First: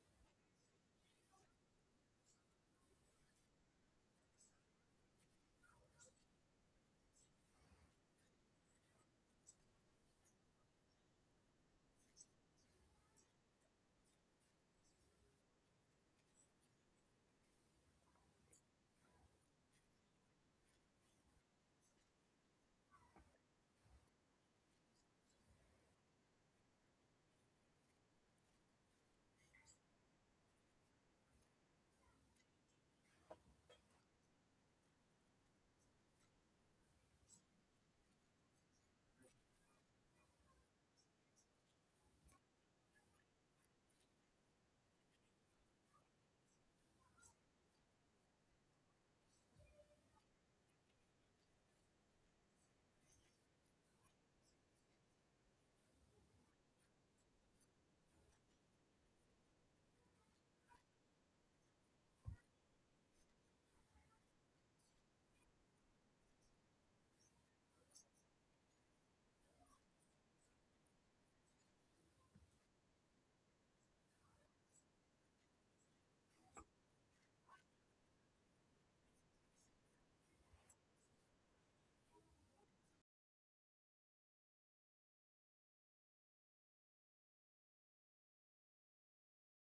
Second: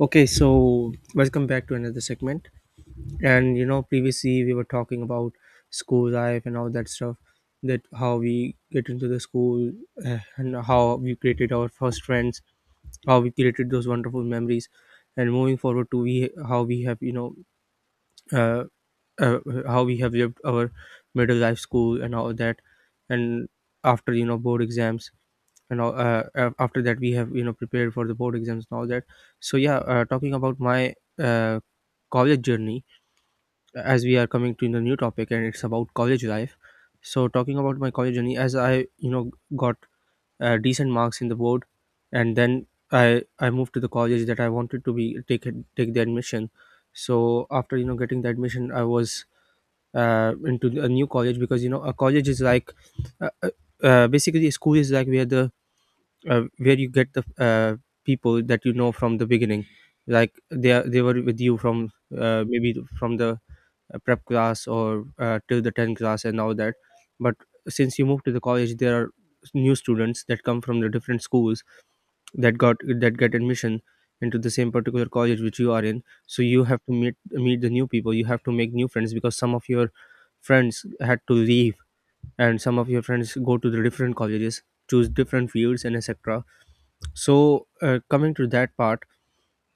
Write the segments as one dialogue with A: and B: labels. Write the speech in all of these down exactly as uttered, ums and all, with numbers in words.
A: Okay, so welcome back to another segment. And you know, previously we were talking about school life and all that stuff, that how we get into the school uh, and how we created our first friends, how we created those wonderful memories, and moving forward to we how we have you know uh, uh, how we have lived our middle life school and all that, and after you know board exams and know uh, uh, after that we have you know prepared for the board exams and all that. So yeah, uh, talking about my uh, college journey, as we are coming to the new topic and it's about college life. So talking about my college journey, as I you know got uh, decent marks in the board, and then i i moved to the college that I wanted to be, take it- take the admission. So after you know getting the admission, I was uh, into a new college, because you know a college is like, uh, uh, uh, basically a school is like where the uh, where you get the uh, people that you know from the beginning, like they are, they were with you from uh, maybe from the uh, prep class or uh, till the tenth class and all that. But since you move to the college, there are new students that come from the different schools that got that get admission into the same particular college which you are in, so you have to meet meet the new people, you have to make new friends because some of your friends had to leave, and some of your friends go to the different colleges, choose different fields and etc. So, uh, coming to that part,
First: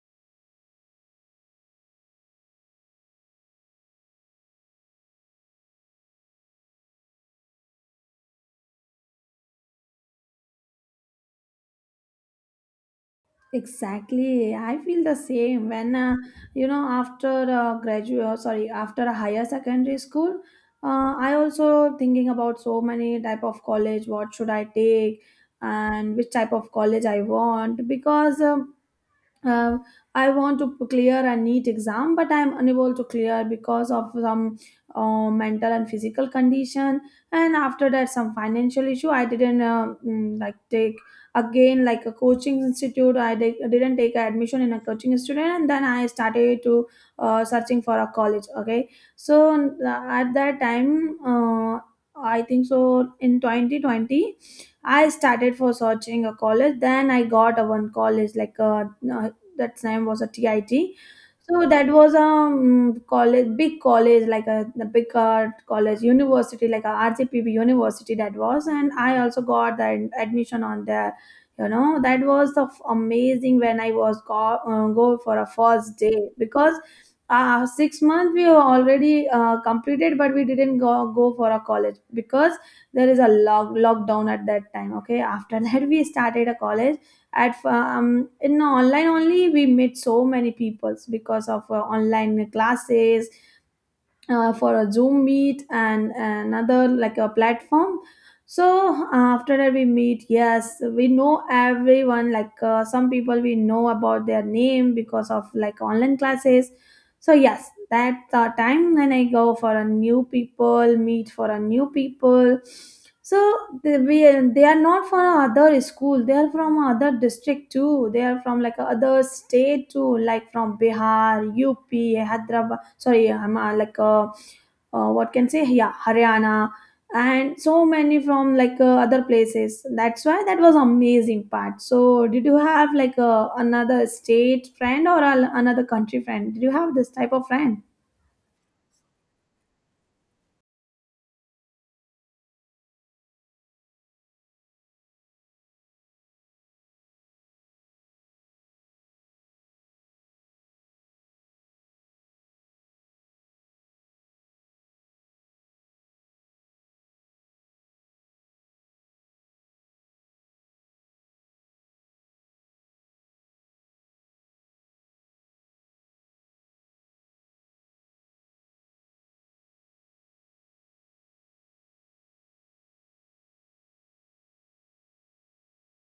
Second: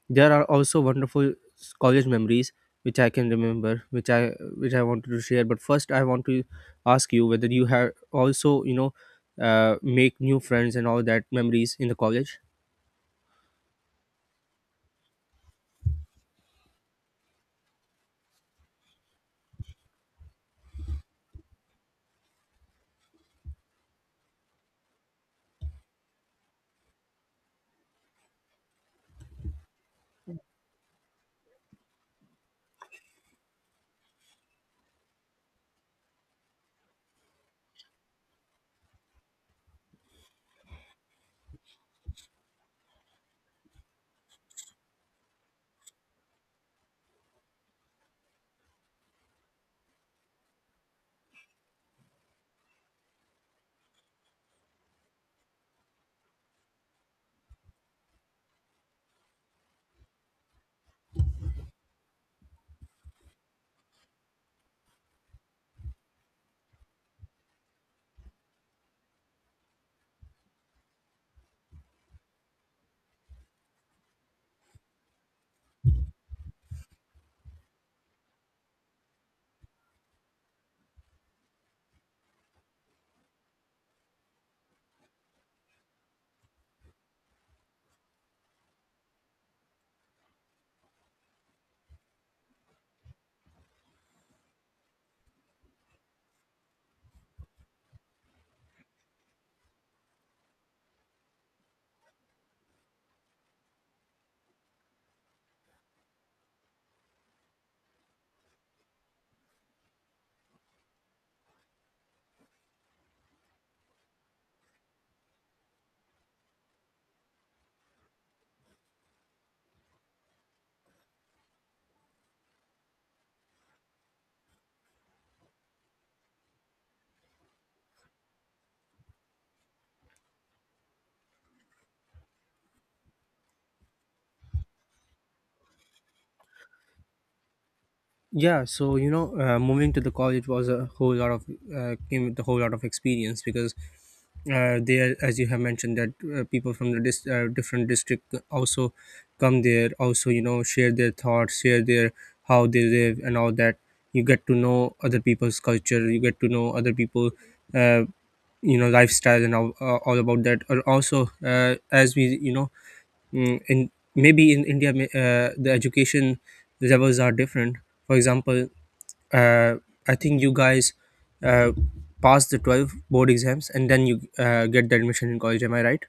A: there are also wonderful s- college memories which I can remember, which I which I wanted to share. But first, I want to ask you whether you have also you know uh, make new friends and all that memories in the college.
B: Exactly. I feel the same when, uh, you know, after uh, graduate, sorry, after a higher secondary school, uh, I also thinking about so many type of college, what should I take and which type of college I want because um, uh, I want to clear a neat exam, but I'm unable to clear because of some uh, mental and physical condition. And after that, some financial issue. I didn't uh, mm, like take again like a coaching institute. I di- didn't take admission in a coaching institute, and then I started to uh, searching for a college. Okay, so uh, at that time, uh, I think so in twenty twenty. I started for searching a college. Then I got a one college like uh, that time was a T I T. So that was a um, college, big college, like a the big uh, college university, like a R C P B university that was, and I also got the admission on there. You know that was the f- amazing when I was go, uh, go for a first day because uh, six months we were already uh, completed, but we didn't go go for a college because there is a lock lockdown at that time. Okay, after that we started a college at um, in online only we meet so many peoples because of uh, online classes uh, for a zoom meet and another like a platform. So after that we meet, yes, we know everyone, like uh, some people we know about their name because of like online classes. So yes, that's the time when I go for a new people meet, for a new people. So they, we, they are not from other school, they are from other district too, they are from like other state too, like from Bihar, UP, Hyderabad, sorry, I'm uh, like uh, uh, what can say yeah Haryana and so many from like uh, other places. That's why that was amazing part. So did you have like uh, another state friend or a, another country friend? Did you have this type of friend?
A: Yeah, so you know uh, moving to the college was a whole lot of uh, came with a whole lot of experience, because uh, there, as you have mentioned, that uh, people from the dis- uh, different district also come there, also you know share their thoughts, share their how they live and all that. You get to know other people's culture, you get to know other people uh, you know lifestyle and all, uh, all about that. Or also uh, as we you know mm, in maybe in India, may- uh, the education levels are different. For example, uh, I think you guys uh, pass the twelve board exams and then you uh, get the admission in college, am I right?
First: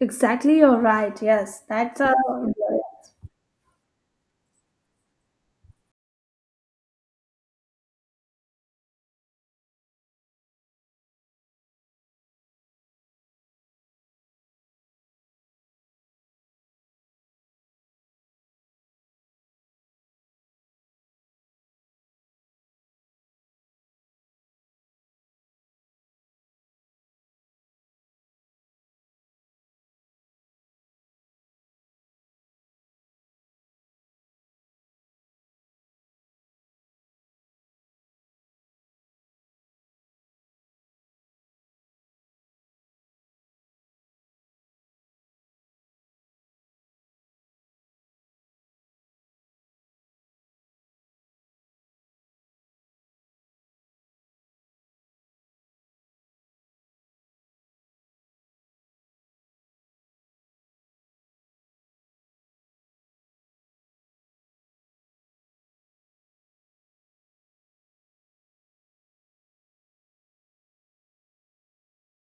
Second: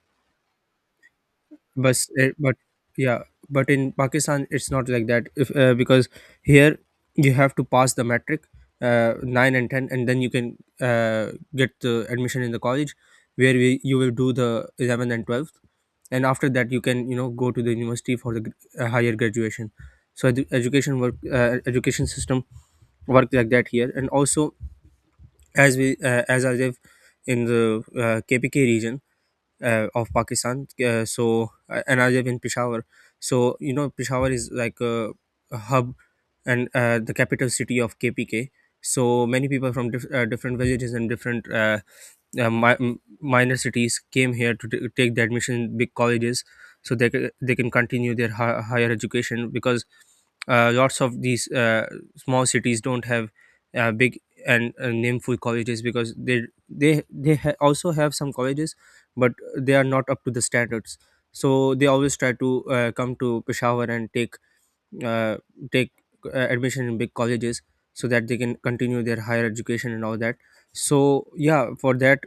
B: Exactly, you're right. Yes,
A: But
B: that's a
A: eh, but yeah, but in Pakistan it's not like that. If uh, because here you have to pass the metric, uh, nine and ten, and then you can uh, get the admission in the college, where we, you will do the eleventh and twelfth. And after that you can you know go to the university for the gr- uh, higher graduation. So the education work uh, education system work like that here. And also, as we uh, as I live in the uh, KPK region uh, of Pakistan. Uh, so uh, and I live in Peshawar. So you know Peshawar is like a, a hub and uh, the capital city of K P K. So many people from diff- uh, different villages and different uh, uh, mi- m- minor cities came here to t- take the admission in big colleges, so they, ca- they can continue their hi- higher education, because uh, lots of these uh, small cities don't have uh, big and uh, nameful colleges. Because they they they ha- also have some colleges, but they are not up to the standards. So they always try to uh, come to Peshawar and take, uh, take uh, admission in big colleges, so that they can continue their higher education and all that. So yeah, for that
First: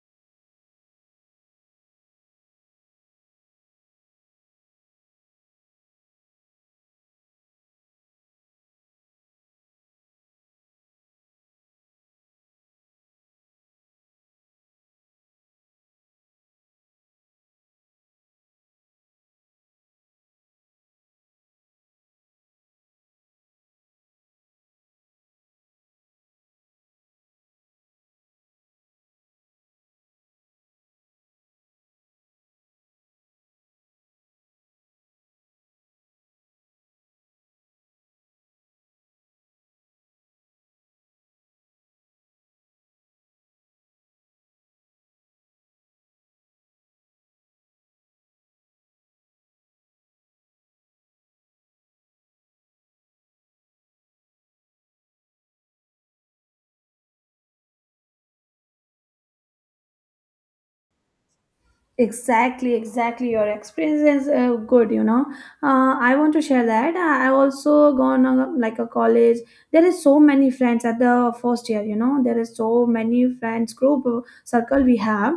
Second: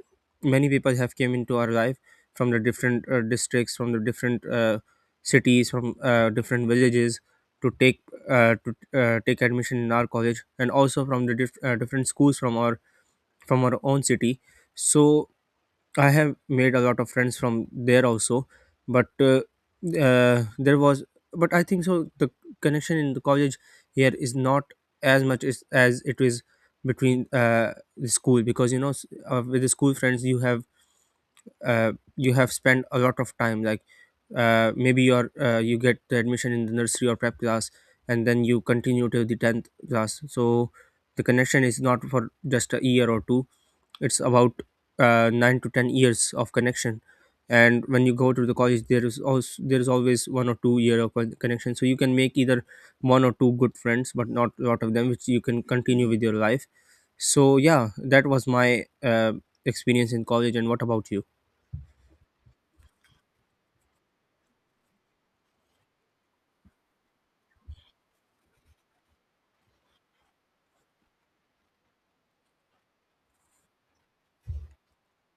A: many people have came into our life from the different uh, districts, from the different uh, cities, from uh, different villages, to take uh, to uh, take admission in our college, and also from the diff- uh, different schools, from our from our own city. So I have made a lot of friends from there also, but uh, uh, there was, but I think so. The connection in the college here is not as much as, as it is between uh, the school. Because you know, s- uh, with the school friends you have, uh, you have spent a lot of time, like uh, maybe you're uh, you get the admission in the nursery or prep class and then you continue till the tenth class. So the connection is not for just a year or two, it's about uh, nine to ten years of connection. And when you go to the college, there is also, there is always one or two year of con- connection, so you can make either one or two good friends, but not a lot of them which you can continue with your life. So yeah, that was my uh, experience in college. And what about you?
B: exactly exactly your experience is uh, good, you know. uh, I want to share that i I also gone on like a college. There is so many friends at the first year, you know, there is so many friends group, uh, circle we have,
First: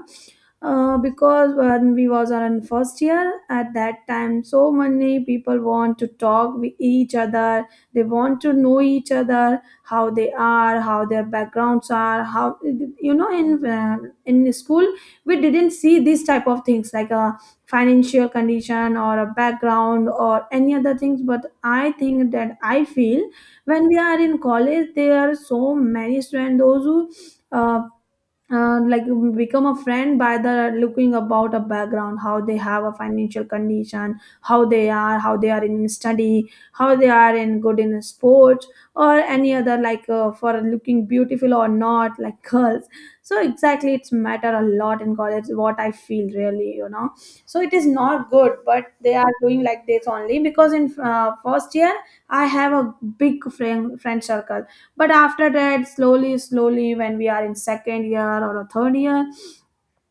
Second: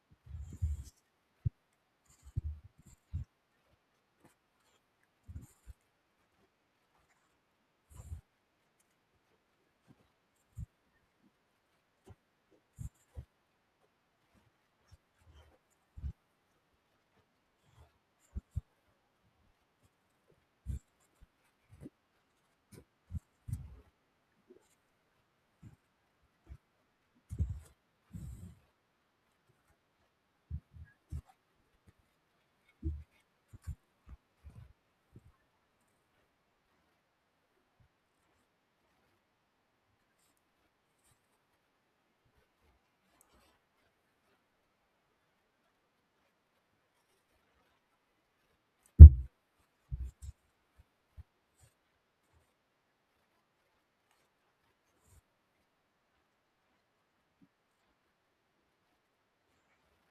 B: uh, because when we was on first year at that time, so many people want to talk with each other. They want to know each other, how they are, how their backgrounds are, how, you know, in uh, in school we didn't see these type of things like a financial condition or a background or any other things. But I think that I feel when we are in college, there are so many students those who uh, uh, like we become a friend by the looking about a background, how they have a financial condition, how they are, how they are in study, how they are in good in sports or any other like uh, for looking beautiful or not, like girls. So exactly, it's matter a lot in college, what I feel, really, you know. So it is not good, but they are doing like this only. Because in uh, first year I have a big friend friend circle. But after that, slowly slowly, when we are in second year or a third year,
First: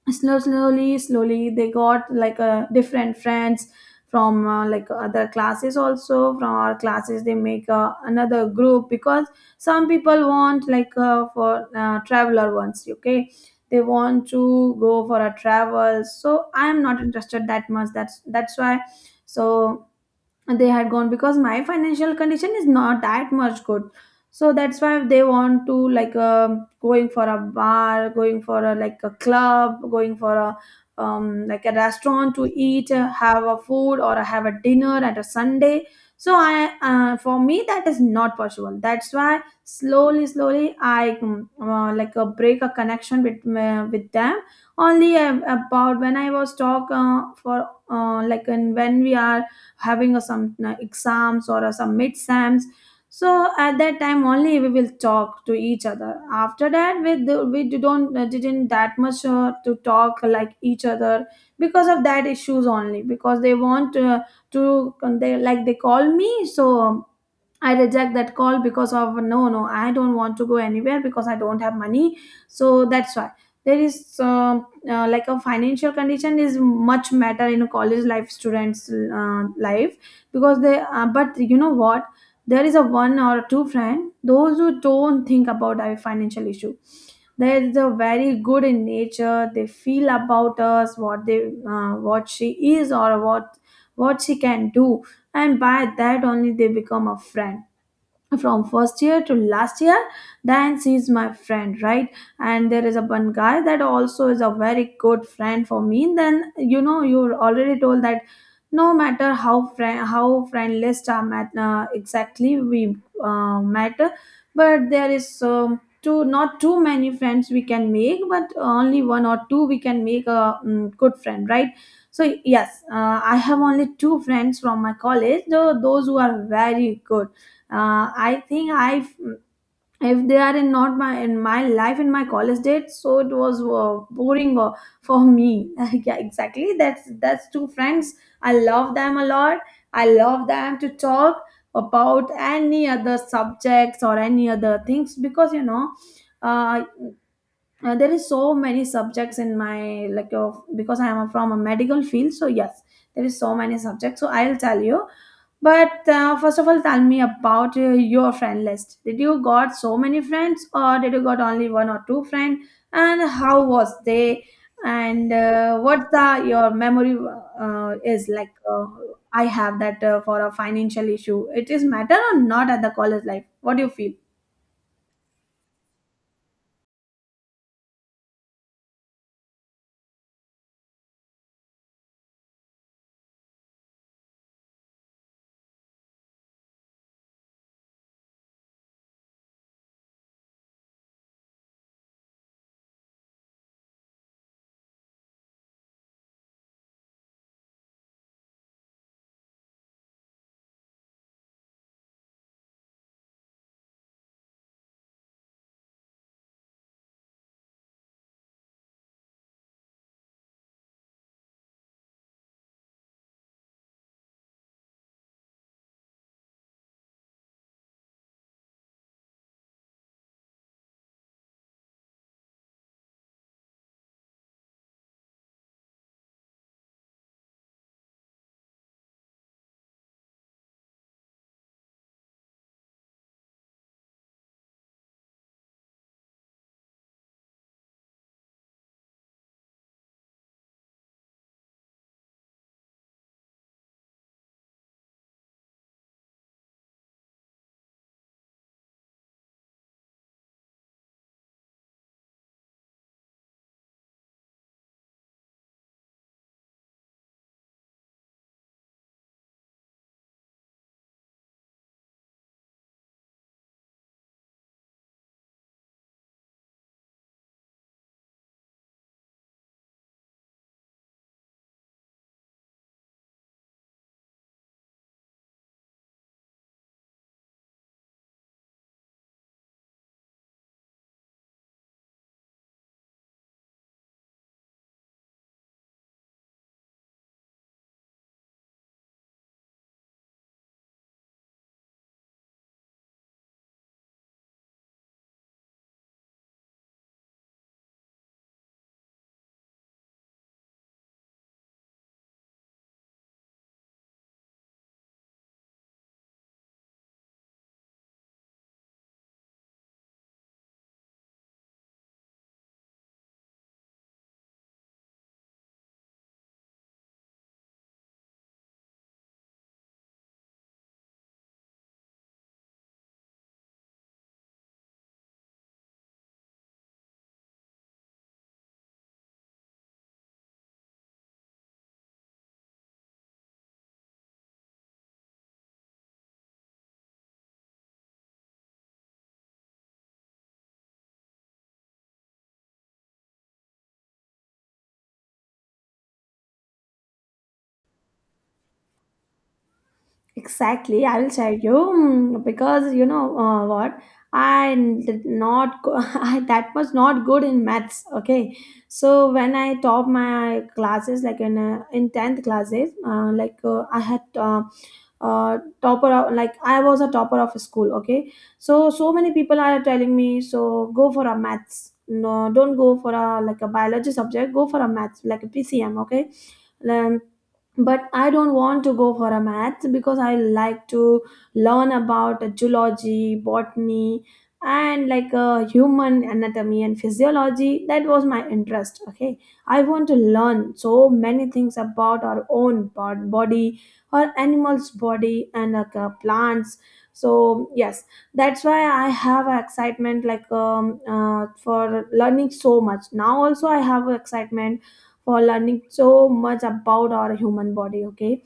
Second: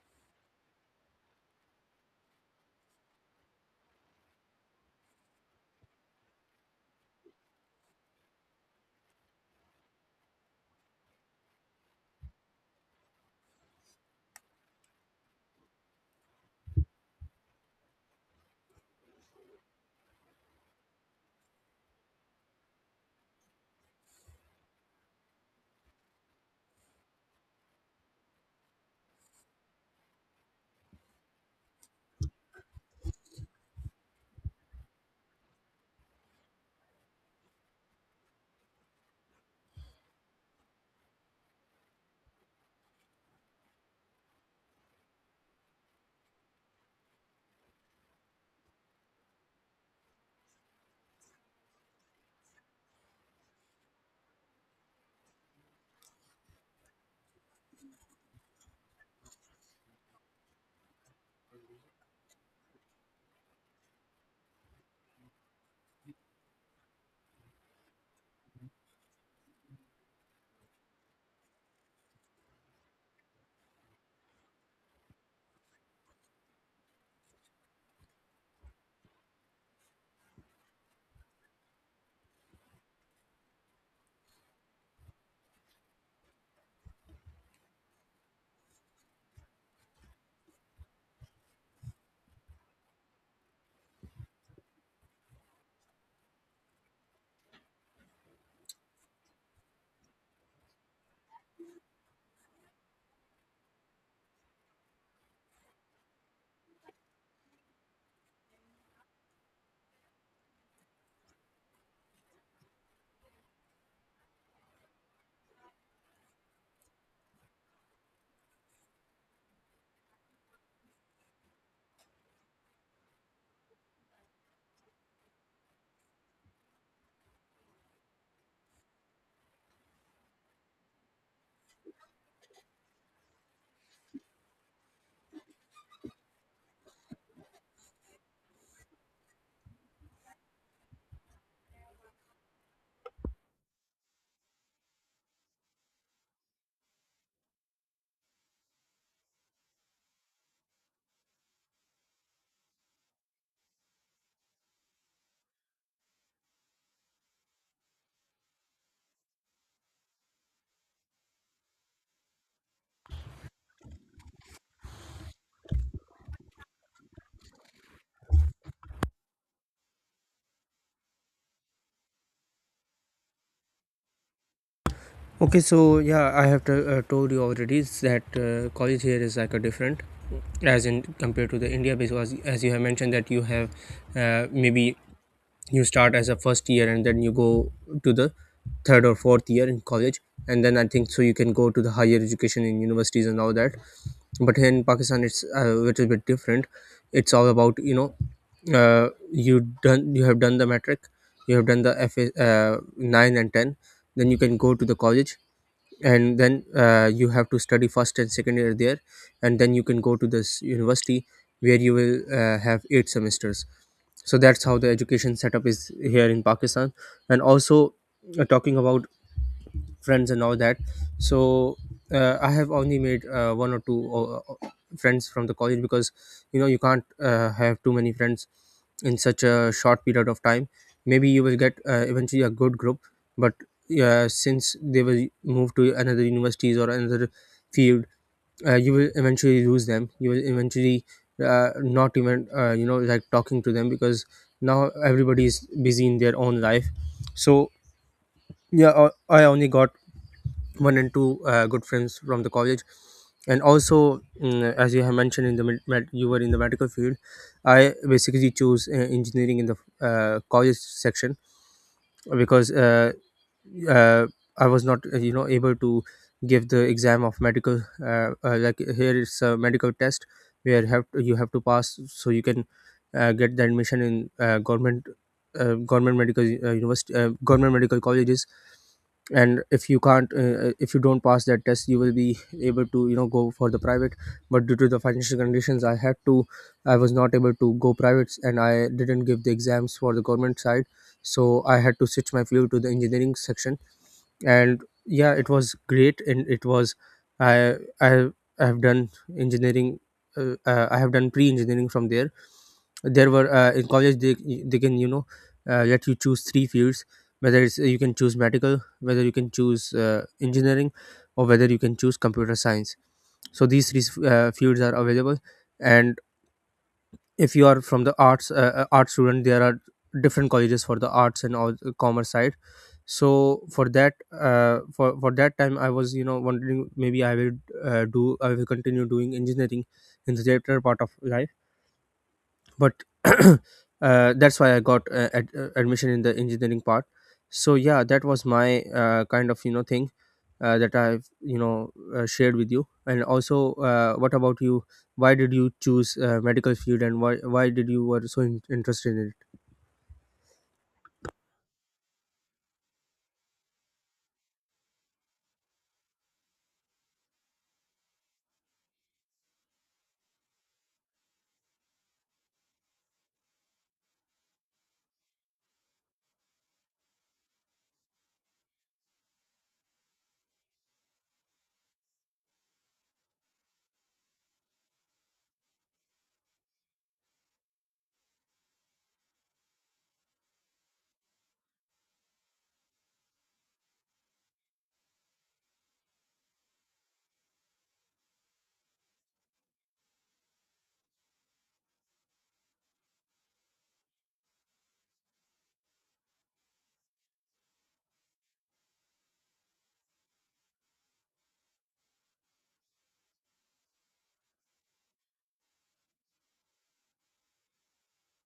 B: slow, slowly slowly they got like a different friends from uh, like other classes, also from our classes, they make uh, another group because some people want like uh, for uh, traveler ones. Okay, they want to go for a travel, so I am not interested that much. That's that's why. So they had gone because my financial condition is not that much good. So that's why they want to, like um going for a bar, going for a like a club, going for a um, like a restaurant to eat, uh, have a food or have a dinner at a Sunday. So I, uh, for me, that is not possible. That's why slowly slowly I mm, uh, like uh, break a connection with uh, with them. Only uh, about when I was talk uh, for uh, like, and when we are having a, some uh, exams or a, some mid-sams, so at that time only we will talk to each other. After that we, do- we do- don't uh, didn't that much uh, to talk like each other because of that issues only. Because they want uh, to, they like they call me, so I reject that call because of no, no, I don't want to go anywhere because I don't have money. So that's why there is um uh, like a financial condition is much matter in a college life, students uh, life. Because they uh, but you know what, there is a one or two friend those who don't think about our financial issue. They are very good in nature. They feel about us, what they uh, what she is or what what she can do. And by that only they become a friend from first year to last year. Dance is my friend, right? And there is a one guy that also is a very good friend for me. Then you know you already told that no matter how friend, how friend list are met, uh, exactly we uh, met. But there is um, two, not too many friends we can make, but only one or two we can make a um, good friend, right? So yes, uh, I have only two friends from my college, though those who are very good. Uh, I think I if they are in, not my, in my life, in my college days, so it was uh, boring uh, for me. Yeah, exactly. That's that's two friends. I love them a lot. I love them to talk about any other subjects or any other things because you know. Uh, uh, there is so many subjects in my like uh, because I am from a medical field, so yes, there is so many subjects, so I'll tell you. But uh, first of all, tell me about uh, your friend list. Did you got so many friends, or did you got only one or two friend? And how was they? And uh, what the your memory uh, is like? Uh, I have that uh, for a financial issue. It is matter or not at the college life? What do you feel?
A: Okay, so yeah, i have to, uh, told you already, is that uh, college here is like a different, as in compared to the India. Because as you have mentioned that you have uh, maybe you start as a first year and then you go to the third or fourth year in college, and then I think so you can go to the higher education in universities and all that. But here in Pakistan it's a little bit different. It's all about you know, uh, you done you have done the metric, you have done the F A, uh, nine and ten, then you can go to the college. And then uh, you have to study first and second year there, and then you can go to this university where you will uh, have eight semesters. So that's how the education setup is here in Pakistan. And also uh, talking about friends and all that. So uh, I have only made uh, one or two uh, uh, friends from the college, because you know you can't uh, have too many friends in such a short period of time. Maybe you will get uh, eventually a good group, but uh, since they will move to another universities or another field, uh, you will eventually lose them, you will eventually uh, not even uh, you know like talking to them, because now everybody is busy in their own life. So yeah, uh, I only got one and two uh, good friends from the college. And also, mm, as you have mentioned, in the med- med- you were in the medical field. I basically chose uh, engineering in the uh, college section, because uh, uh, I was not uh, you know able to give the exam of medical, uh, uh, like here it's a medical test where have you have to pass, so you can uh, get the admission in uh, government uh, government medical uh, university uh, government medical colleges. And if you can't, uh, if you don't pass that test, you will be able to you know go for the private. But due to the financial conditions, I had to, I was not able to go privates, and I didn't give the exams for the government side. So I had to switch my field to the engineering section. And yeah, it was great, and it was, i i, I have done engineering, uh, uh, I have done pre-engineering from there. There were uh, in college, they they can you know uh, let you choose three fields, whether it's you can choose medical, whether you can choose uh, engineering, or whether you can choose computer science. So these three uh, fields are available. And if you are from the arts, uh, uh, art student, there are different colleges for the arts and all commerce side. So for that, uh, for for that time I was you know wondering, maybe I will uh, do I will continue doing engineering in the later part of life. But uh, that's why I got uh, ad- uh, admission in the engineering part. So yeah, that was my uh, kind of you know thing uh, that I've you know uh, shared with you. And also, uh, what about you? Why did you choose uh, medical field? And why why did you were so in- interested in it?
B: Exactly, I will tell you, mm, because you know uh, what I did not go, I, that was not good in maths. Okay, so when I top my classes, like in uh, in tenth classes, uh, like uh, I had uh, uh, topper of, like I was a topper of school. Okay, so so many people are telling me, so go for a maths. No, don't go for a like a biology subject. Go for a maths like a P C M. Okay, um, but I don't want to go for a math because I like to learn about geology, botany, and like uh, human anatomy and physiology. That was my interest. Okay, I want to learn so many things about our own bod- body, our animals' body, and like uh, plants. So yes, that's why I have a excitement like um, uh, for learning so much. Now also I have a excitement for learning so much about our human body, okay.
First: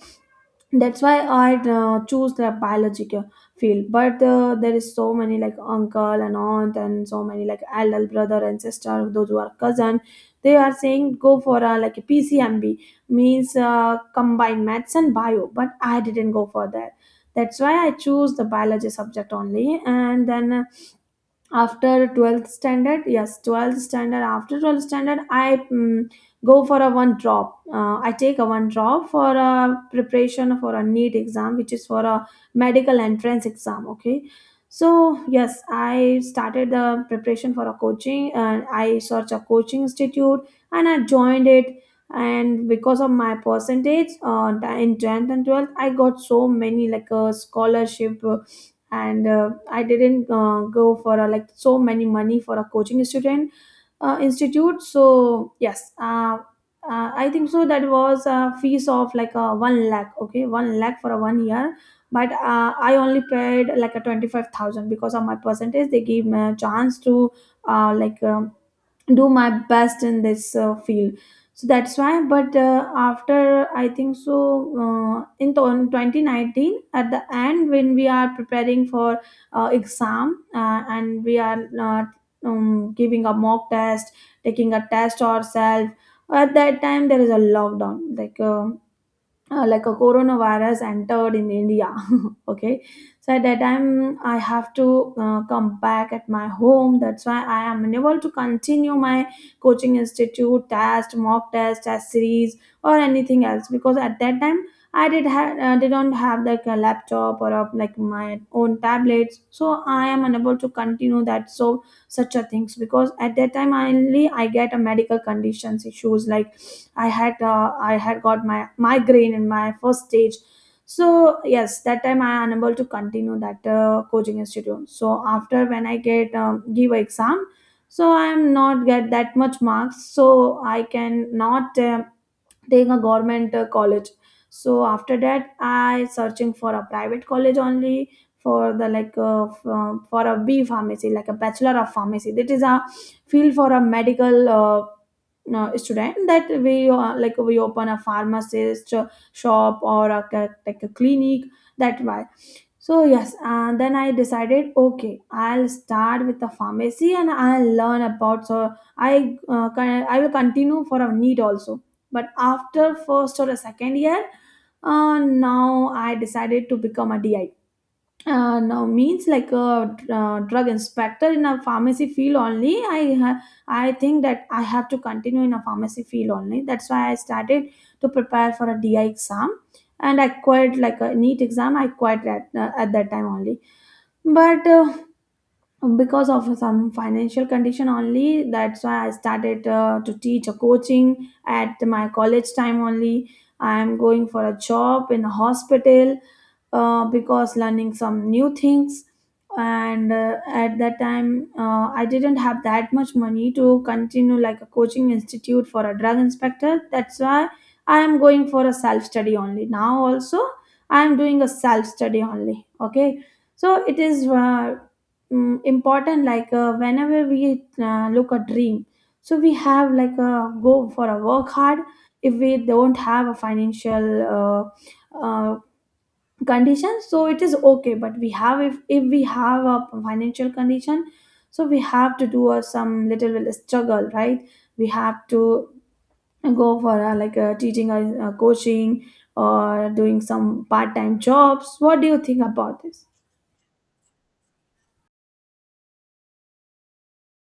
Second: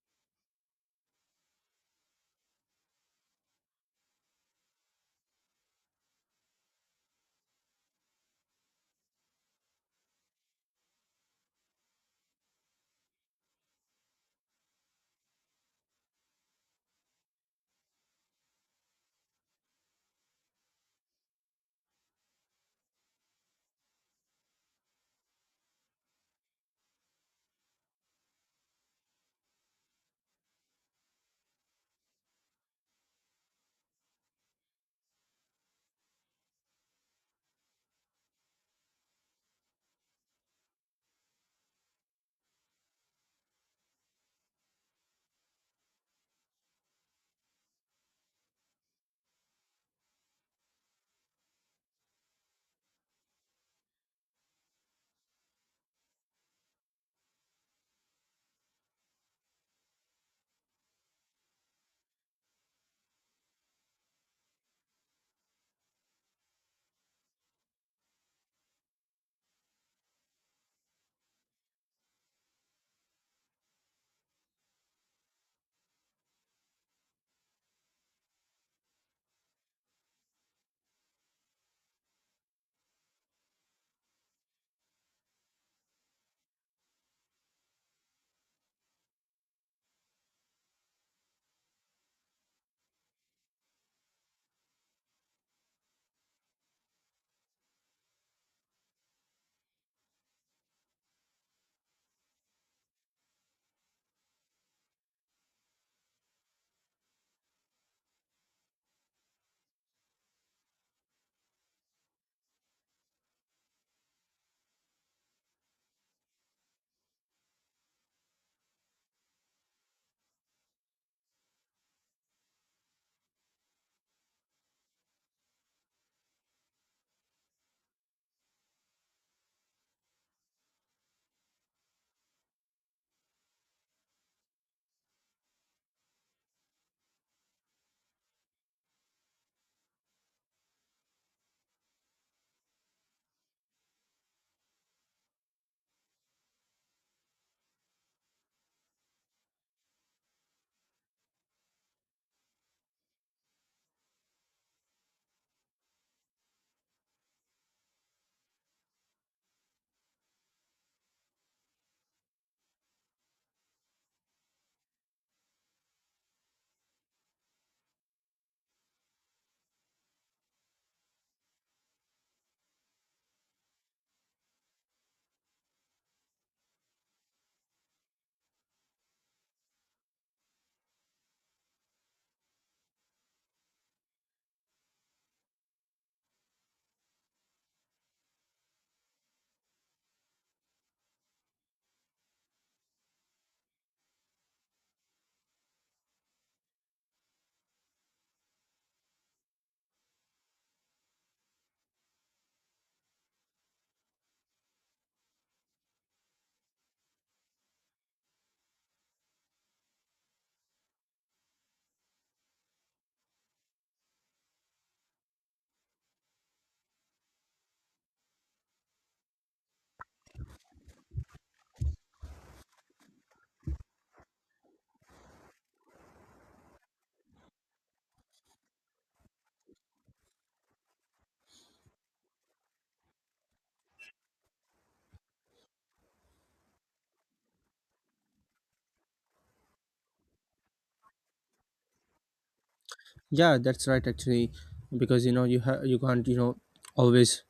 B: That's why I uh, choose the biology ca- field. But uh, there is so many like uncle and aunt and so many like elder brother and sister those who are cousin, they are saying go for a like a P C M B, means uh, combined maths and bio. But I didn't go for that. That's why I choose the biology subject only. And then uh, after twelfth standard, yes, twelfth standard, after twelfth standard, I mm, go for a one drop. uh, I take a one drop for a preparation for a NEET exam, which is for a medical entrance exam, okay. So yes, I started the preparation for a coaching, and I searched a coaching institute, and I joined it. And because of my percentage uh, in tenth and twelfth, I got so many like a scholarship, uh, and uh, I didn't uh, go for uh, like so many money for a coaching student uh, institute. So yes, uh, uh, I think so that was a fees of like a one lakh, okay, one lakh for a one year. But uh, I only paid like a twenty-five thousand because of my percentage. They gave me a chance to uh, like um, do my best in this uh, field. So that's why. But uh, after I think so uh, in th- twenty nineteen at the end, when we are preparing for uh, exam, uh, and we are uh, um, giving a mock test, taking a test ourselves. At that time there is a lockdown, like uh, uh, like a coronavirus entered in India. Okay, so at that time I have to uh, come back at my home. That's why I am unable to continue my coaching institute test, mock test, test series, or anything else because at that time I did have uh, didn't have like a laptop or of like my own tablets, so I am unable to continue that. So such a things because at that time only I get a medical conditions issues like I had uh, I had got my migraine in my first stage. So yes, that time I unable to continue that uh, coaching institute. So after when I get um, give a exam, so I am not get that much marks. So I can not um taking a government uh, college. So after that I searching for a private college only for the like uh, f- uh, for a B pharmacy, like a bachelor of pharmacy. That is a field for a medical uh, uh, student, that we uh, like we open a pharmacist uh, shop or a, ca- like a clinic. That why. So yes, and then I decided, okay, I'll start with the pharmacy and I'll learn about. So I uh, con- I will continue for a need also. But after first or a second year, uh, now I decided to become a D I, uh, no means like a uh, drug inspector in a pharmacy field only. i ha- I think that I have to continue in a pharmacy field only. That's why I started to prepare for a DI exam. And I quit like a neat exam, I quit at, uh, at that time only. But uh, because of some financial condition only, that's why I started uh, to teach a coaching at my college time only. I am going for a job in a hospital, uh, because learning some new things. And uh, At that time uh, I didn't have that much money to continue like a coaching institute for a drug inspector. That's why I am going for a self study only. Now also I am doing a self study only. Okay, so it is uh, mm, important, like uh, whenever we uh, look a dream, so we have like a go for a work hard. If we don't have a financial uh, uh, conditions, so it is okay. But we have, if if we have a financial condition, so we have to do a, some little bit struggle, right? We have to go for a, like a teaching or a coaching or doing some part-time jobs. What do you think about this?
A: Yeah, that's right. Actually, because you know you ha- you can't you know always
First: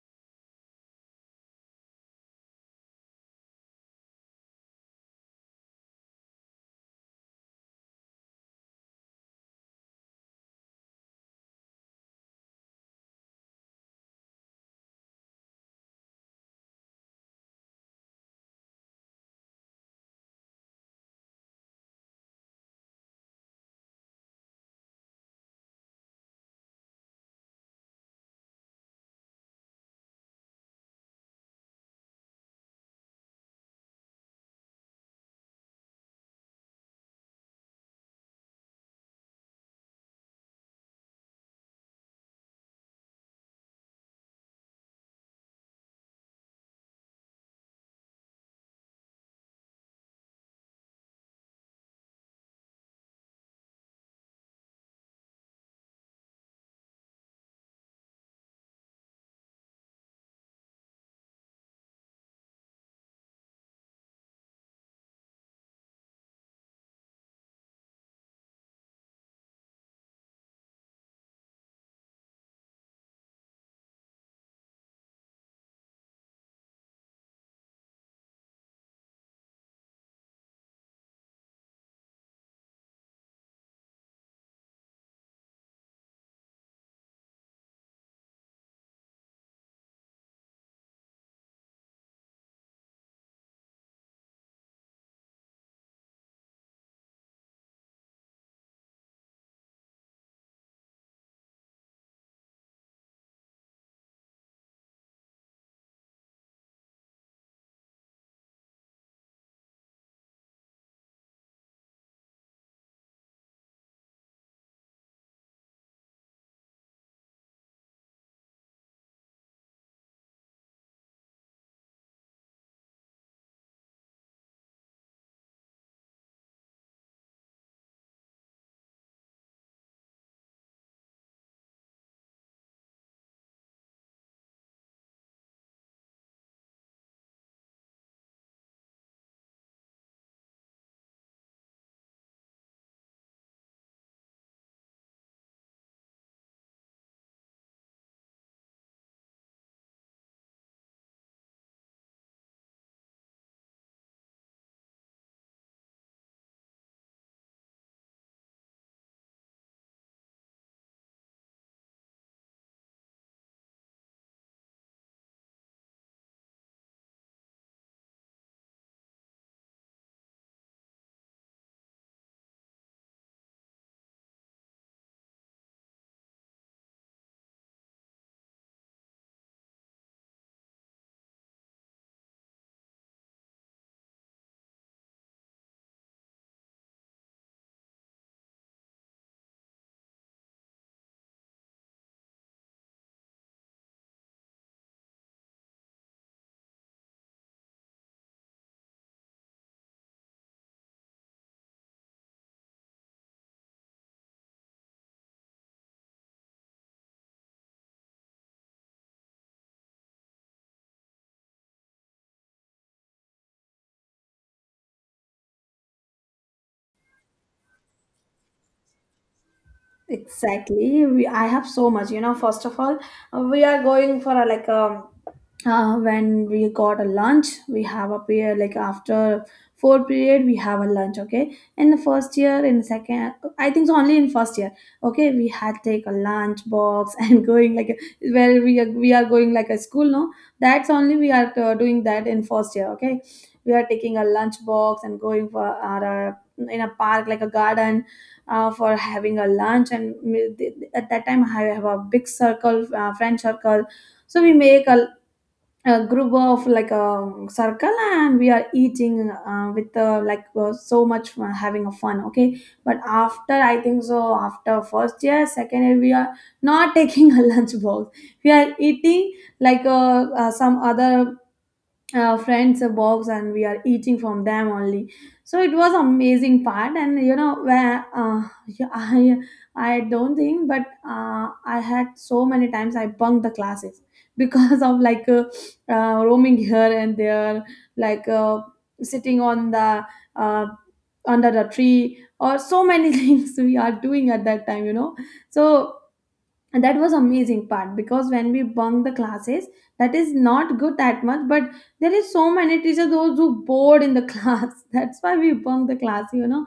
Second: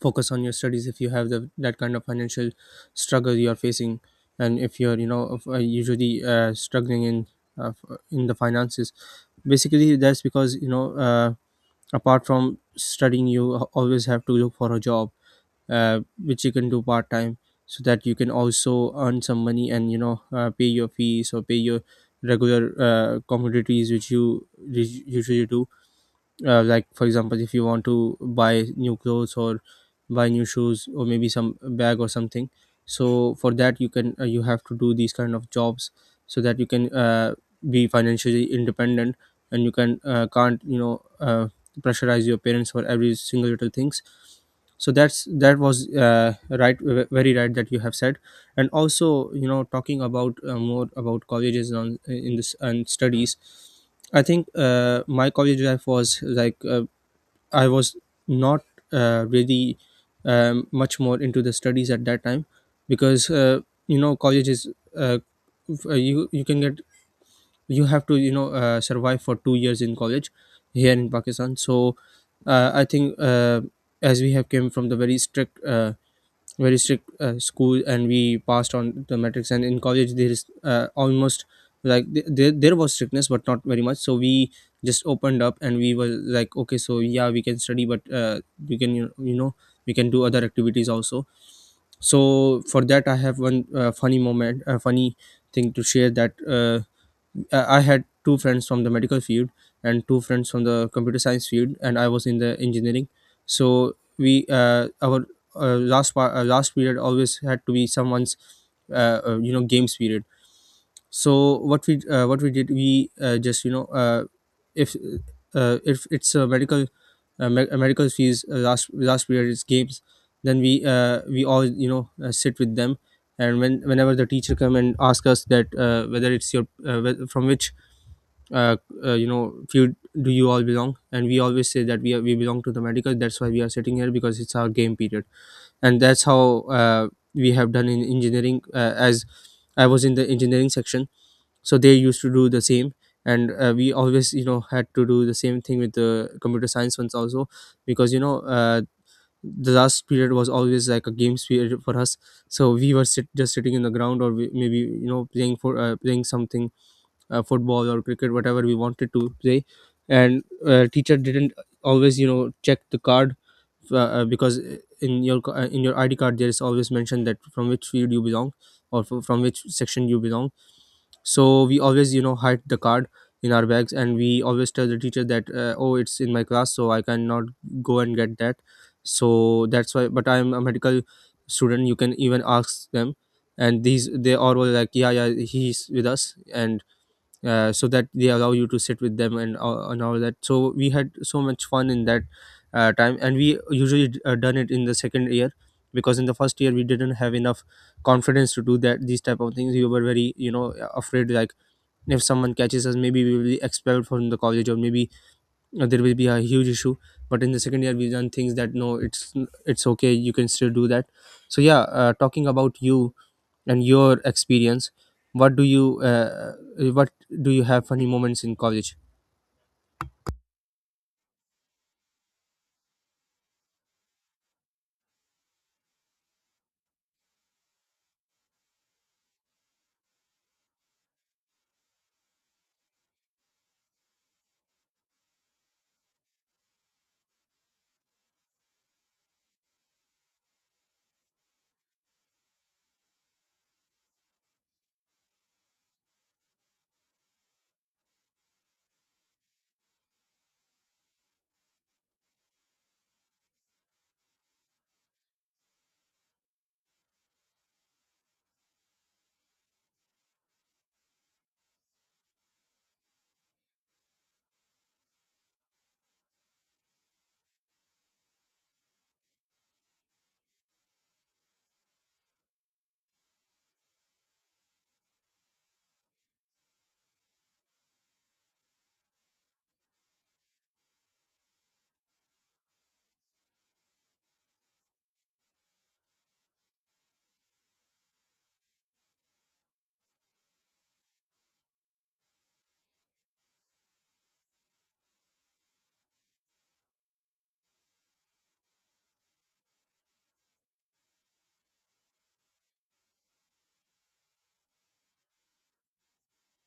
A: focus on your studies if you have the that kind of financial struggle you are facing. And if you're you know of- uh, usually uh, struggling in uh, f- in the finances. Basically, that's because you know uh, apart from studying you a- always have to look for a job uh, which you can do part time, so that you can also earn some money and you know uh, pay your fees or pay your regular uh, commodities which you us- usually do. Uh, like for example, if you want to buy new clothes or buy new shoes or maybe some bag or something, so for that you can uh, you have to do these kind of jobs so that you can uh, be financially independent, and you can uh, can't you know uh, pressurize your parents for every single little things. So that's that was uh, right, ve- very right, that you have said. And also, you know talking about uh, more about colleges on in this and studies, I think uh, my college life was like uh, I was not uh, really um, much more into the studies at that time, because uh, you know college is uh, f- uh, you you can get. You have to you know uh, survive for two years in college here in Pakistan. So uh, I think uh, as we have came from the very strict uh, very strict uh, school and we passed on the metrics, and in college there is uh, almost, like th- there, there was strictness but not very much, so we just opened up and we were like, okay so yeah we can study but uh, we can you you know we can do other activities also. So for that I have one uh, funny moment, a funny thing to share. That uh, uh, I had two friends from the medical field and two friends from the computer science field, and I was in the engineering. So we uh, our uh, last part, uh, last period always had to be someone's uh, uh, you know games period. So what we uh, what we did, we uh, just you know uh, if uh, if it's a medical uh, me- uh, medical fees uh, last last period is games, then we uh, we all you know uh, sit with them. And when whenever the teacher come and ask us that uh, whether it's your uh, whe- from which uh, uh, you know few do you all belong, and we always say that we are, we belong to the medical, that's why we are sitting here because it's our game period. And that's how uh, we have done in engineering. Uh, as I was in the engineering section, so they used to do the same. And uh, we always you know had to do the same thing with the computer science ones also, because you know uh, the last period was always like a games period for us. So we were sit, just sitting in the ground or we, maybe you know playing for uh, playing something, uh, football or cricket, whatever we wanted to play. And uh, teacher didn't always you know check the card uh, uh, because in your c- uh, in your ID card there is always mentioned that from which field you belong or f- from which section you belong. So we always you know hide the card in our bags, and we always tell the teacher that uh, oh, it's in my class so I cannot go and get that. So that's why. But I'm a medical student, you can even ask them. And these, they are all like, yeah yeah, he's with us. And uh, so that they allow you to sit with them and all- and all that. So we had so much fun in that uh, time. And we usually d- uh, done it in the second year, because in the first year we didn't have enough confidence to do that. These type of things, we were very you know afraid, like if someone catches us maybe we will be expelled from the college, or maybe uh, there will be a huge issue. But in the second year, we done things that no, it's it's okay, you can still do that. So yeah, uh, talking about you and your experience, what do you uh, what do you have funny moments in college?
B: Exactly. We, I have so much, you know. First of all, we are going for a, like a uh, when we got a lunch, we have a period like after four period we have a lunch, okay? In the first year, in second, I think so only in first year, okay. We had take a lunch box and going like a- where we are, we are going like a school, no? That's only we are uh, doing that in first year, okay. We are taking a lunch box and going for our uh, in a park like a garden uh, for having a lunch. And me- th- th- at that time I have a big circle, uh, friend circle. So we make a a group of like a circle and we are eating uh, with uh, like uh, so much fun, having a fun, okay. But after I think so, after first year, second year we are not taking a lunch box. We are eating like uh, uh, some other uh, friends a box and we are eating from them only. So it was amazing part. And you know where uh, yeah, i i don't think. But uh, I had so many times I bunked the classes because of like uh, uh, roaming here and there, like uh, sitting on the uh, under the tree or so many things we are doing at that time, you know. So and that was amazing part, because when we bunk the classes, that is not good that much. But there is so many teachers those who bored in the class, that's why we bunk the class, you know.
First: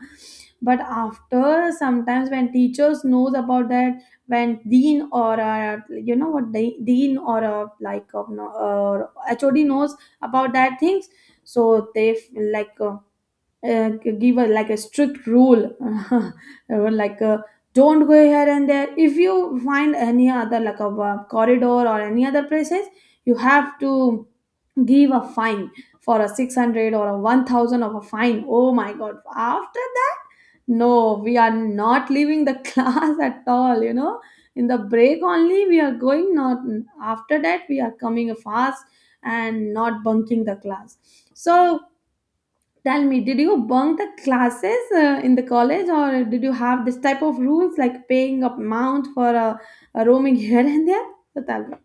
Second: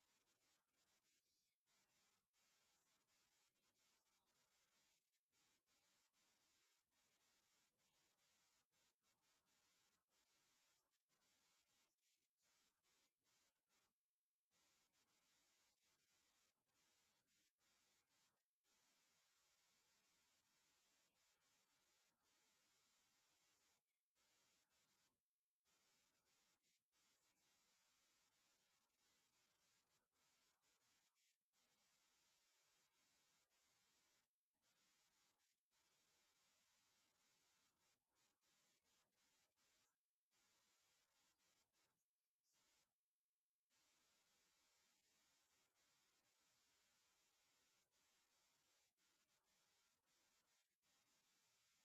B: But after sometimes when teachers knows about that, when dean or uh, you know what, de- dean or uh, like uh, no- or HOD knows about that things. So they f- like uh, uh, give a like a strict rule or like uh don't go here and there. If you find any other like a uh, corridor or any other places, you have to give a fine for a six hundred or a one thousand of a fine. Oh my god, after that, no, we are not leaving the class at all, you know. In the break only we are going, not after that. We are coming fast and not bunking the class. So tell me, did you bunk the classes uh, in the college, or did you have this type of rules like paying a amount for a, a roaming here and there? So tell me.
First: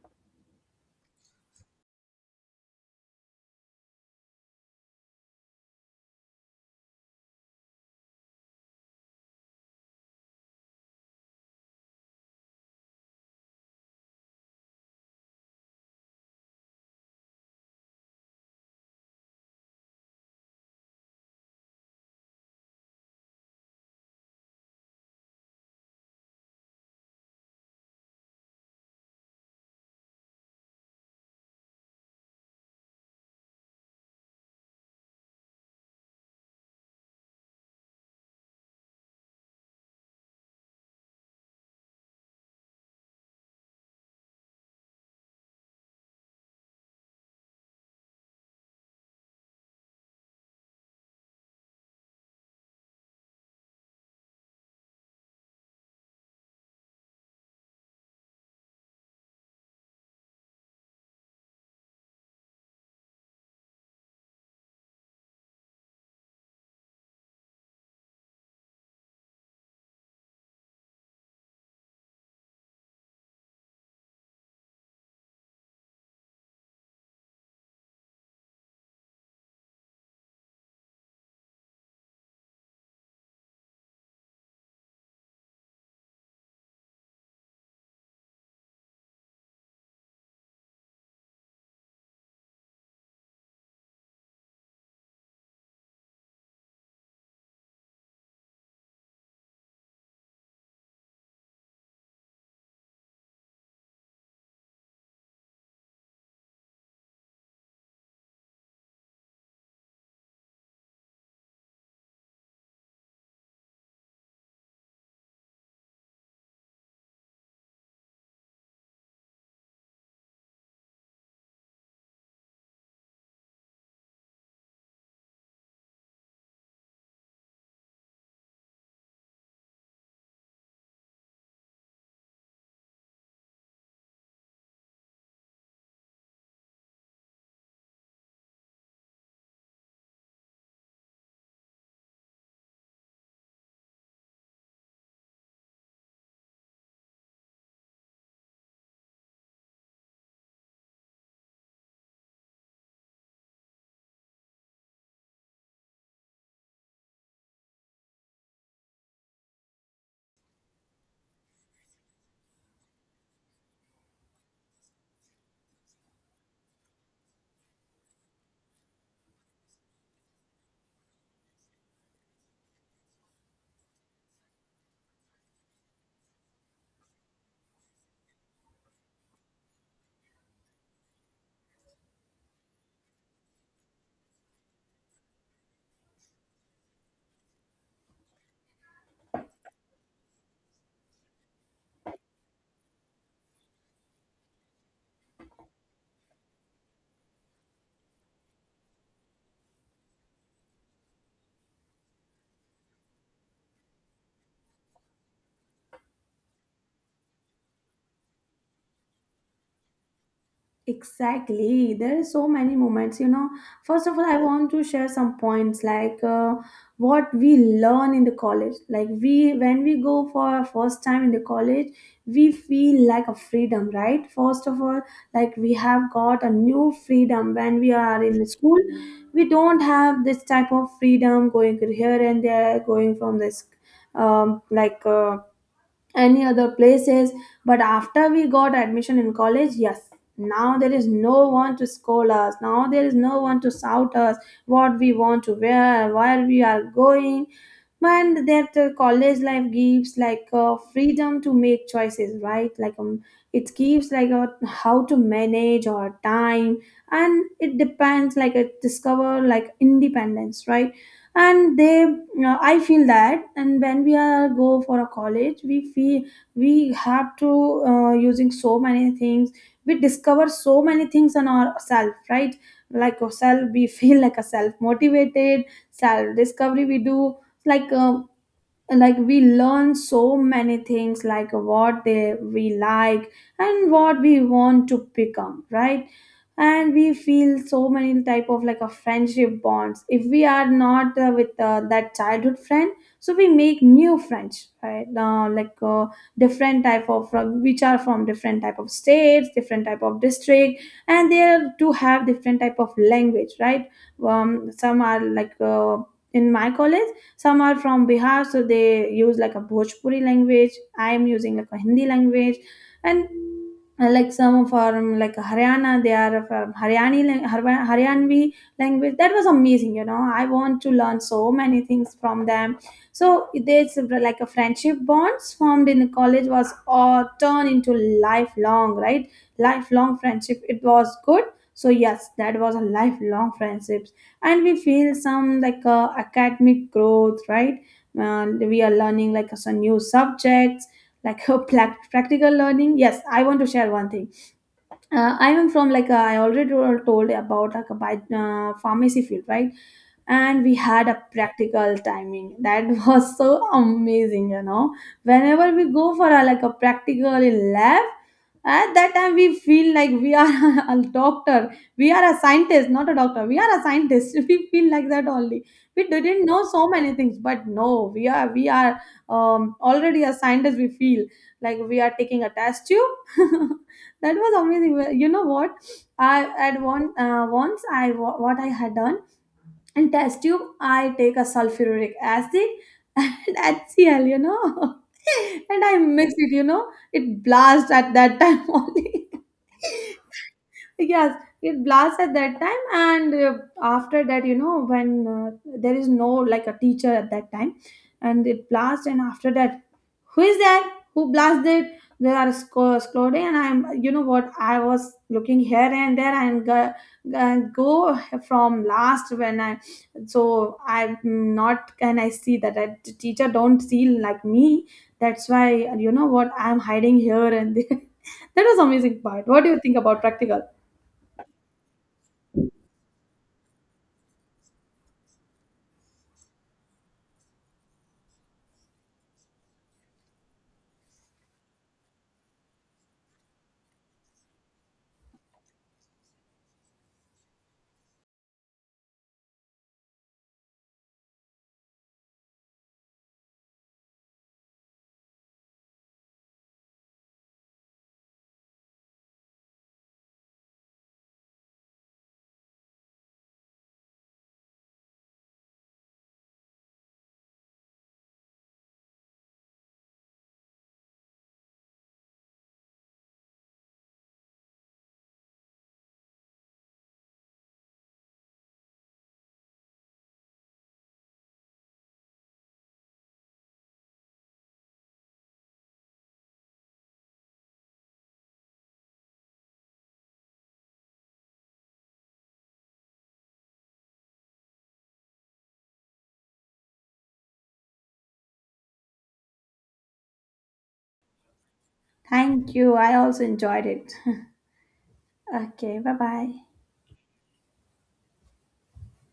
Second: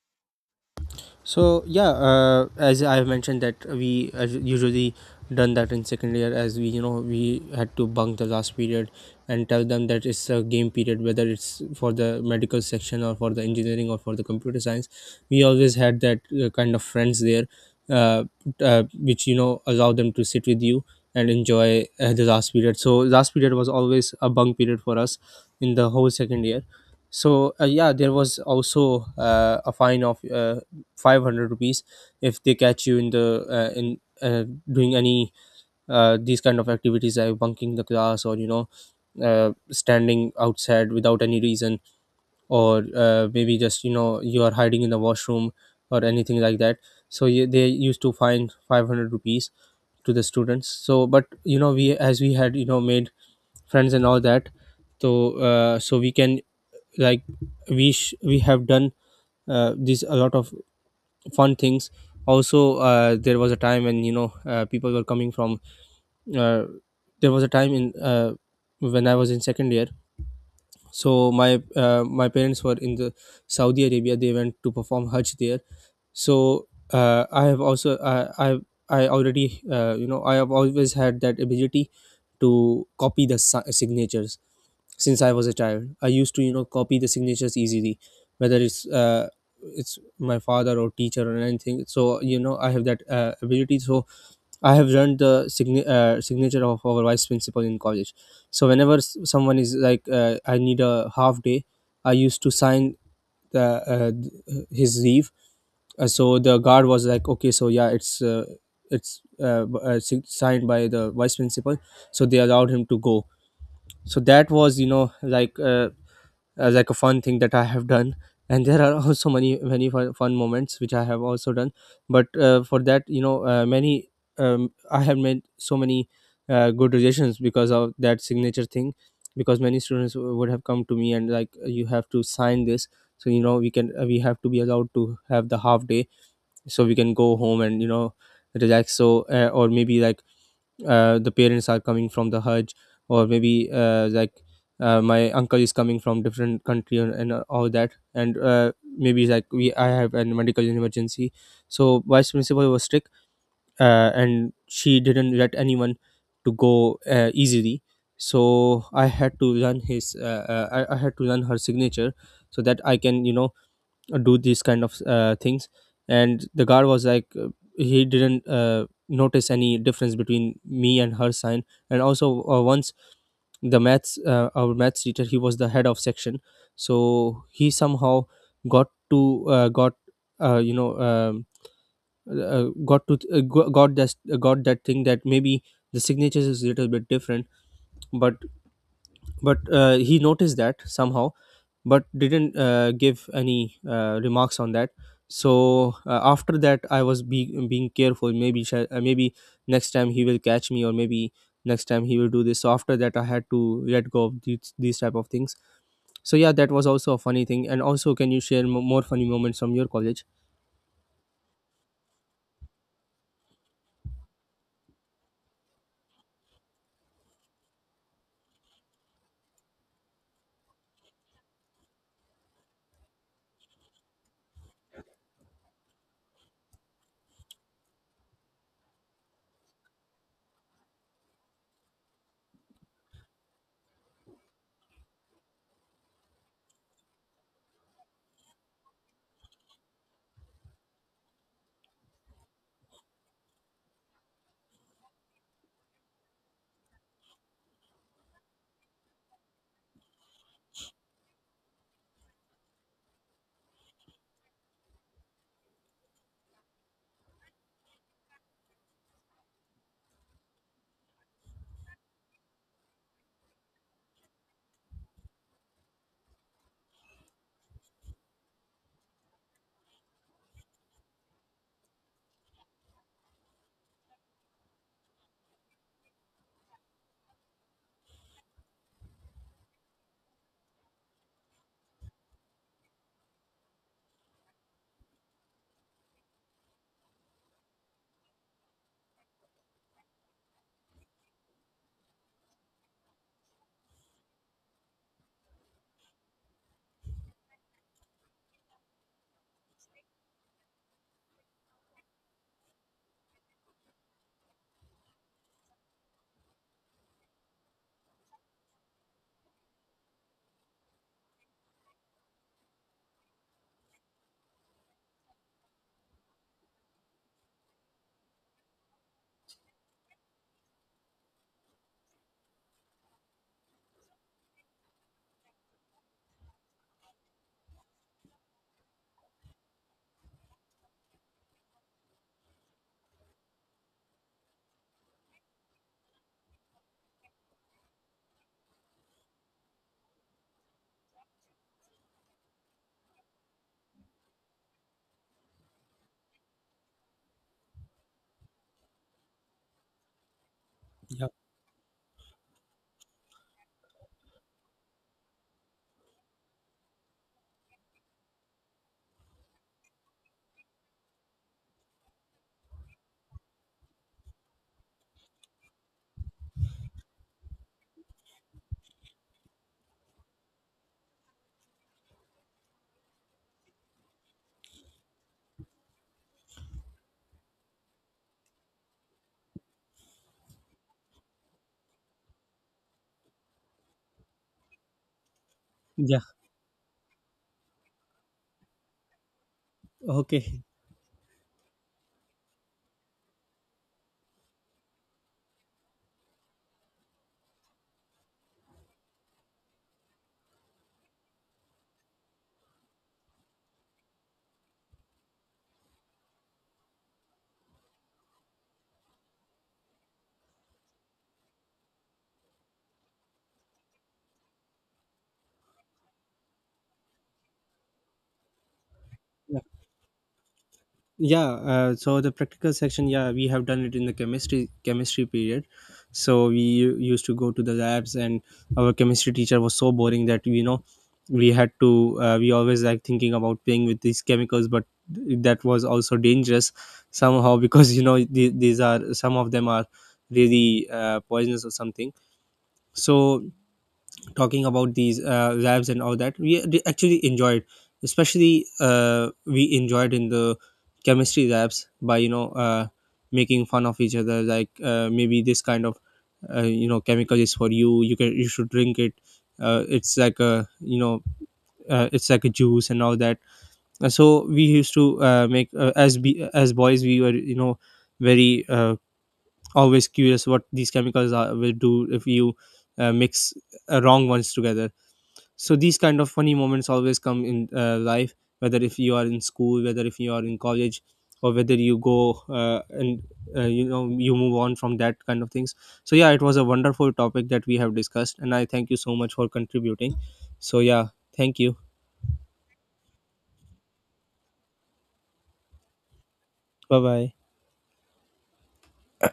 A: So yeah, uh, as I have mentioned that we uh, usually done that in second year, as we you know we had to bunk the last period and tell them that it's a game period, whether it's for the medical section or for the engineering or for the computer science. We always had that uh, kind of friends there, uh, uh, which you know allow them to sit with you and enjoy uh, the last period. So last period was always a bunk period for us in the whole second year. So uh, yeah, there was also uh, a fine of uh, five hundred rupees if they catch you in the uh, in uh, doing any uh, these kind of activities like bunking the class, or you know uh, standing outside without any reason, or uh, maybe just you know you are hiding in the washroom or anything like that. So yeah, they used to fine five hundred rupees to the students. So but you know, we as we had you know made friends and all that, so uh, so we can, like, we sh- we have done uh, this a lot of fun things. Also, uh, there was a time when you know uh, people were coming from uh, there was a time in uh, when I was in second year, so my uh, my parents were in the Saudi Arabia, they went to perform hajj there. So uh, I have also uh, i i already uh, you know I have always had that ability to copy the si- signatures since I was a child. I used to, you know, copy the signatures easily, whether it's uh, it's my father or teacher or anything. So you know, I have that uh, ability. So I have learned the sign- uh, signature of our vice principal in college. So whenever s- someone is like, uh, I need a half day, I used to sign the uh, th- his leave. Uh, so the guard was like, okay, so yeah, it's. Uh, it's uh, b- uh, sig- signed by the vice principal, so they allowed him to go. So that was you know like uh, as like a fun thing that I have done. And there are also many, many fun, fun moments which I have also done. But uh, for that, you know, uh, many um, I have made so many uh, good relations because of that signature thing. Because many students would have come to me and like, you have to sign this, so you know we can uh, we have to be allowed to have the half day, so we can go home and you know relax. So uh, or maybe like uh, the parents are coming from the hajj, or maybe uh, like uh, my uncle is coming from different country, and, and uh, all that. And uh, maybe like we I have a medical emergency. So vice principal was strict, uh, and she didn't let anyone to go uh, easily. So I had to learn his uh, uh, I, I had to learn her signature so that I can you know do these kind of uh, things. And the guard was like, uh, he didn't uh, notice any difference between me and her sign. And also, uh, once the maths uh, our maths teacher, he was the head of section. So he somehow got to uh, got uh, you know um, uh, got to uh, go- got that got that thing that maybe the signatures is a little bit different. But but uh, he noticed that somehow, but didn't uh, give any uh, remarks on that. So uh, after that I was be- being careful, maybe sh- uh, maybe next time he will catch me, or maybe next time he will do this. So after that I had to let go of these, these type of things. So yeah, that was also a funny thing. And also, can you share m- more funny moments from your college?
B: Exactly. There are so many moments, you know. First of all, I want to share some points like uh, what we learn in the college. Like we when we go for our first time in the college, we feel like a freedom, right? First of all, like we have got a new freedom. When we are in the school, we don't have this type of freedom going here and there, going from this um like uh, any other places. But after we got admission in college, yes, now there is no one to scold us, now there is no one to shout us what we want to wear, where we are going. And that uh, college life gives like uh, freedom to make choices, right? Like um, it gives like a, how to manage our time. And it depends, like it discover like independence, right? And they uh, I feel that. And when we are go for a college, we feel we have to uh, using so many things, we discover so many things on ourselves, right? Like ourselves we feel like a self motivated, self discovery we do, like uh, like we learn so many things like what they we like and what we want to become, right? And we feel so many type of like a friendship bonds. If we are not uh, with uh, that childhood friend, so we make new friends, right? Uh, like uh, different type of uh, which are from different type of states, different type of district, and they are to have different type of language, right? Um, some are like uh, in my college, some are from Bihar, so they use like a Bhojpuri language. I am using like a Hindi language. And uh, like some from like Haryana, they are from Haryani, lang- Harwa- Haryanvi language. That was amazing, you know. I want to learn so many things from them. So there's like a friendship bonds formed in college was all turned into lifelong, right? Lifelong friendship. It was good. So yes, that was a lifelong friendship. And we feel some like uh, academic growth, right? And we are learning like some new subjects, like uh, prac- practical learning. Yes, I want to share one thing. uh, I am from like uh, I already told told about like a bi- uh, pharmacy field, right? And we had a
A: Yeah.
B: practical timing that was so amazing, you know. Whenever we go for a, like a practical in lab, at that time we feel like we are a doctor, we are a scientist, not a doctor. We are a scientist. We feel like that only. We didn't know so many things, but no, we are we are um, already a scientist. We feel like we are taking a test tube. That was amazing. Well, you know what, I at one uh, once i wa- what I had done in test tube, I take a sulfuric acid and H C L, you know, and I mix
A: Yeah.
B: it, you know, it blast at that time only.
A: Okay.
B: Yes, it blasts at that time. And uh, after that, you know, when uh, there is no like a teacher at that time, and it blasts. And after that, who is there, who blasted, there are sco- scored. And I'm, you know what, I was looking here and there and go, go from last when I, so I'm not can I see that I, the teacher don't see like me, that's why, you know what, I'm hiding here and there. That was amazing part. What do you think about practical?
A: Yeah, uh, so the practical section, yeah, we have done it in the chemistry chemistry period. So we u- used to go to the labs, and our chemistry teacher was so boring that you know we had to uh, we always like thinking about playing with these chemicals, but that was also dangerous somehow because you know the- these are some of them are really uh, poisonous or something. So talking about these uh, labs and all that, we d- actually enjoyed. Especially uh, we enjoyed in the chemistry labs by you know uh, making fun of each other, like uh, maybe this kind of uh, you know chemical is for you, you can, you should drink it, uh, it's like a you know uh, it's like a juice and all that. Uh, so we used to uh, make uh, as be, as boys we were you know very uh, always curious what these chemicals are, will do if you uh, mix uh, wrong ones together. So these kind of funny moments always come in uh, life, whether if you are in school, whether if you are in college, or whether you go uh, and uh, you know you move on from that kind of things. So yeah, it was a wonderful topic that we have discussed, and I thank you so much for contributing. So yeah, thank you.
B: Thank you, I also enjoyed it. Okay, bye bye.
A: Bye bye.